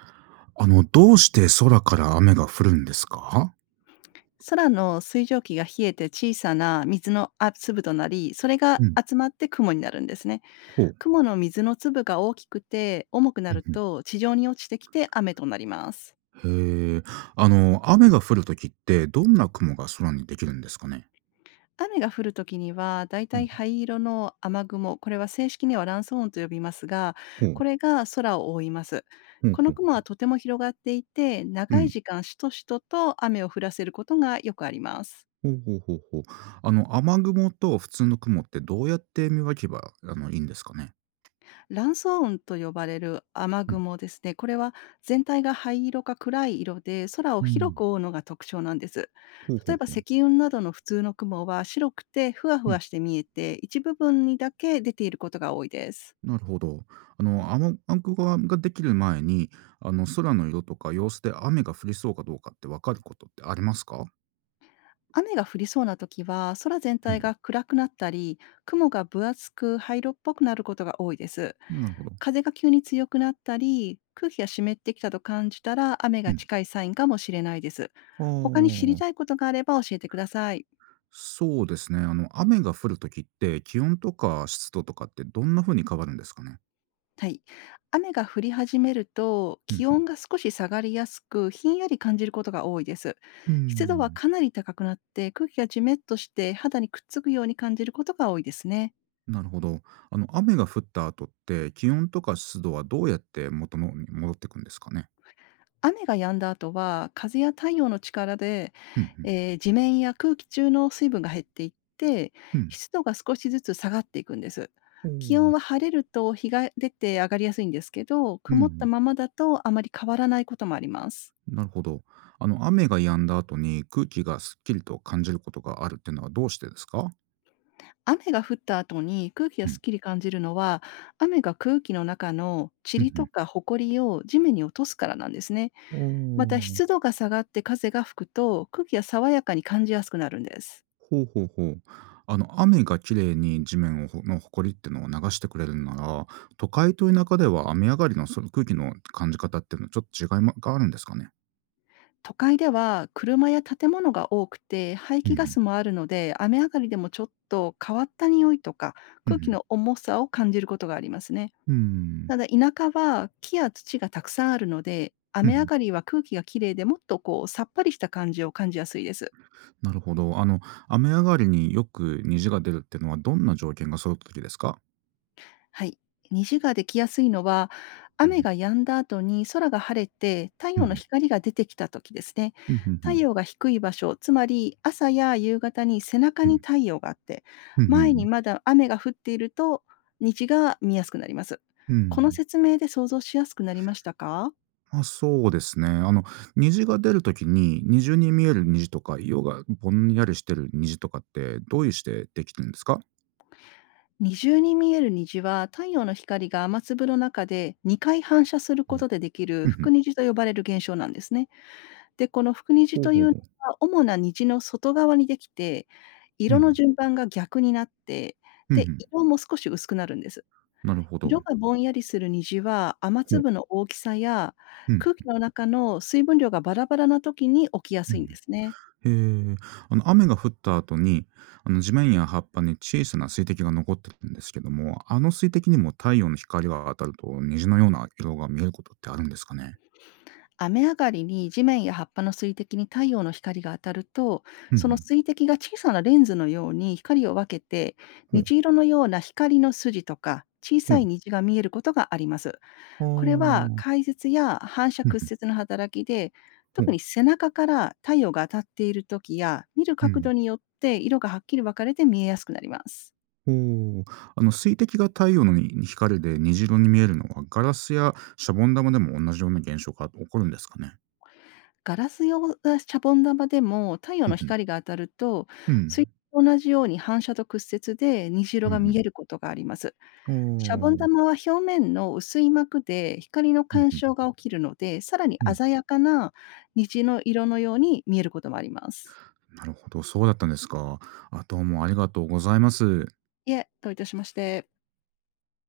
どうして空から雨が降るんですか？空の水蒸気が冷えて小さな水の粒となり、それがうん。集まって雲になるんですね。ほう。雲の水の粒が大きくて重くなうるんと地上に落ちてきて雨となります。うん。へえ。雨が降るときって、どんな雲が空にできるんですかね？雨が降るときには、だいうたいん。灰色の雨雲、これは正式には乱層雲と呼びますが、ほう。これが空を覆います。ほうこほのう。雲はとても広がっていて、う長いん。時間しとしとと雨を降らせることがよくあります。ほうほうほうほう。雨雲と普通の雲ってどうやって見分けば、いいんですかね？卵巣雲と呼ばれる雨うん。雲ですね。これは全体が灰色か暗い色で空をう広ん。く覆うのが特徴なんです。ほうほ例えうばほう。積雲などの普通の雲は白くてふわふうわん。して見えて、一部分にだけ出ていることが多いです。なるほど。雨雲ができる前に、空の色とか様子で雨が降りそうかどうかって分かることってありますか？雨が降りそうな時は、空全う体ん。が暗くなったり、雲が分厚く灰色っぽくなることが多いです。なるほど。風が急に強くなったり、空気が湿ってきたと感じたら、雨うがん。近いサインかもしれないです。あ他に知りあ、たいことがあれば教えてください。そうですね。雨が降るときって、気温とか湿度とかってどんな風に変わるんですかね？はい。雨が降り始めると、うんう気ん。温が少し下がりやすく、ひんやり感じることが多いです。うー湿度はん、かなり高くなって、空気がじめっとして肌にくっつくように感じることが多いですね。なるほど。雨が降った後って、気温とか湿度はどうやって元のに戻ってくんですかね？雨が止んだ後は、風や太陽の力で、うんうん。地面や空気中の水分が減っていって、うん。湿度が少しずつ下がっていくんです。お気温お。は晴れると日が出て上がりやすいんですけど、う曇ったん。ままだとあまり変わらないこともあります。なるほど。雨が止んだ後に空気がすっきりと感じることがあるっていうのはどうしてですか？雨が降った後に空気がうすん。っきり感じるのは、雨が空気の中のうんう塵とん。か埃を地面に落とすからなんですね。おまたお。湿度が下がって風が吹くと、空気が爽やかに感じやすくなるんです。ほうほうほう。雨がきれいに地面をほのほこりってのを流してくれるなら、都会と田舎では雨上がりのその空気の感じ方っていうのはちょっと違いまがあるんですかね？都会では車や建物が多くて排うんう気ガん。スもあるので、雨上がりでもちょっと変わった匂いとかうんう空気ん。の重さを感じることがありますね。うん。ただ田舎は木や土がたくさんあるので、う雨上ん。がりは空気がきれいで、もっとこうさっぱりした感じを感じやすいです。なるほど。雨上がりによく虹が出るっていうのはどんな条件が揃った時ですか？はい。虹ができやすいのは、う雨ん。が止んだ後に空が晴れて太うん陽うのん。光が出てきた時ですね。うん、ふんふ太ん。陽が低い場所、つまり朝や夕方に背中うにん。太陽があって、うんうんんうんう前んうにんまだ雨が降っていると虹が見やすくなります。うこのん。説明で想像しやすくなりましたか？あ、そうですね。虹が出る時に、二重に見える虹とか、色がぼんやりしてる虹とかって、どういうしてできてるんですか？二重に見える虹は、太陽の光が雨粒の中で2回反射するうこん。とでできるうんふん。副虹と呼ばれる現象なんですね。で、この福虹ほうといほううのほう。は、主な虹の外側にできて、うんう色のん。順番が逆になって、ふで、ん。色も少し薄くなるんです。なるほど。色がぼんやりする虹は、雨ほう。粒の大きさやうん。空気の中の水分量がバラバラな時に起きやうすいんですね。ん。へえ。雨が降った後に、地面や葉っぱに小さな水滴が残ってるんですけども、あの水滴にも太陽の光が当たると、虹のような色が見えることってあるんですかね？雨上がりに地面や葉っぱの水滴に太陽の光が当たると、うんそふのん。水滴が小さなレンズのように光を分けて、ほう。虹色のような光の筋とか小ほさいう。虹が見えることがあります。あこれはあ。解説や反射うんふん。屈折の働きで、ほ特う。に背中から太陽が当たっている時や、見るう角ん。度によって色がはっきり分かれて見えやすくなります。ほう。水滴が太陽のに光で虹色に見えるのは、ガラスやシャボン玉でも同じような現象が起こるんですかね。ガラス用やシャボン玉でも太陽うんのん。光が当たると、うん。水と同じように反射と屈折で虹色うんがふ見ん。えることがあります。おシャボンお。玉は表面の薄い膜で光のうん干うん渉が起きるので、さらにおうん。鮮やかな虹の色のように見えることもあります。なるほど、そうだったんですか。あ、どうもありがとうございます。いえ、どういたしまして。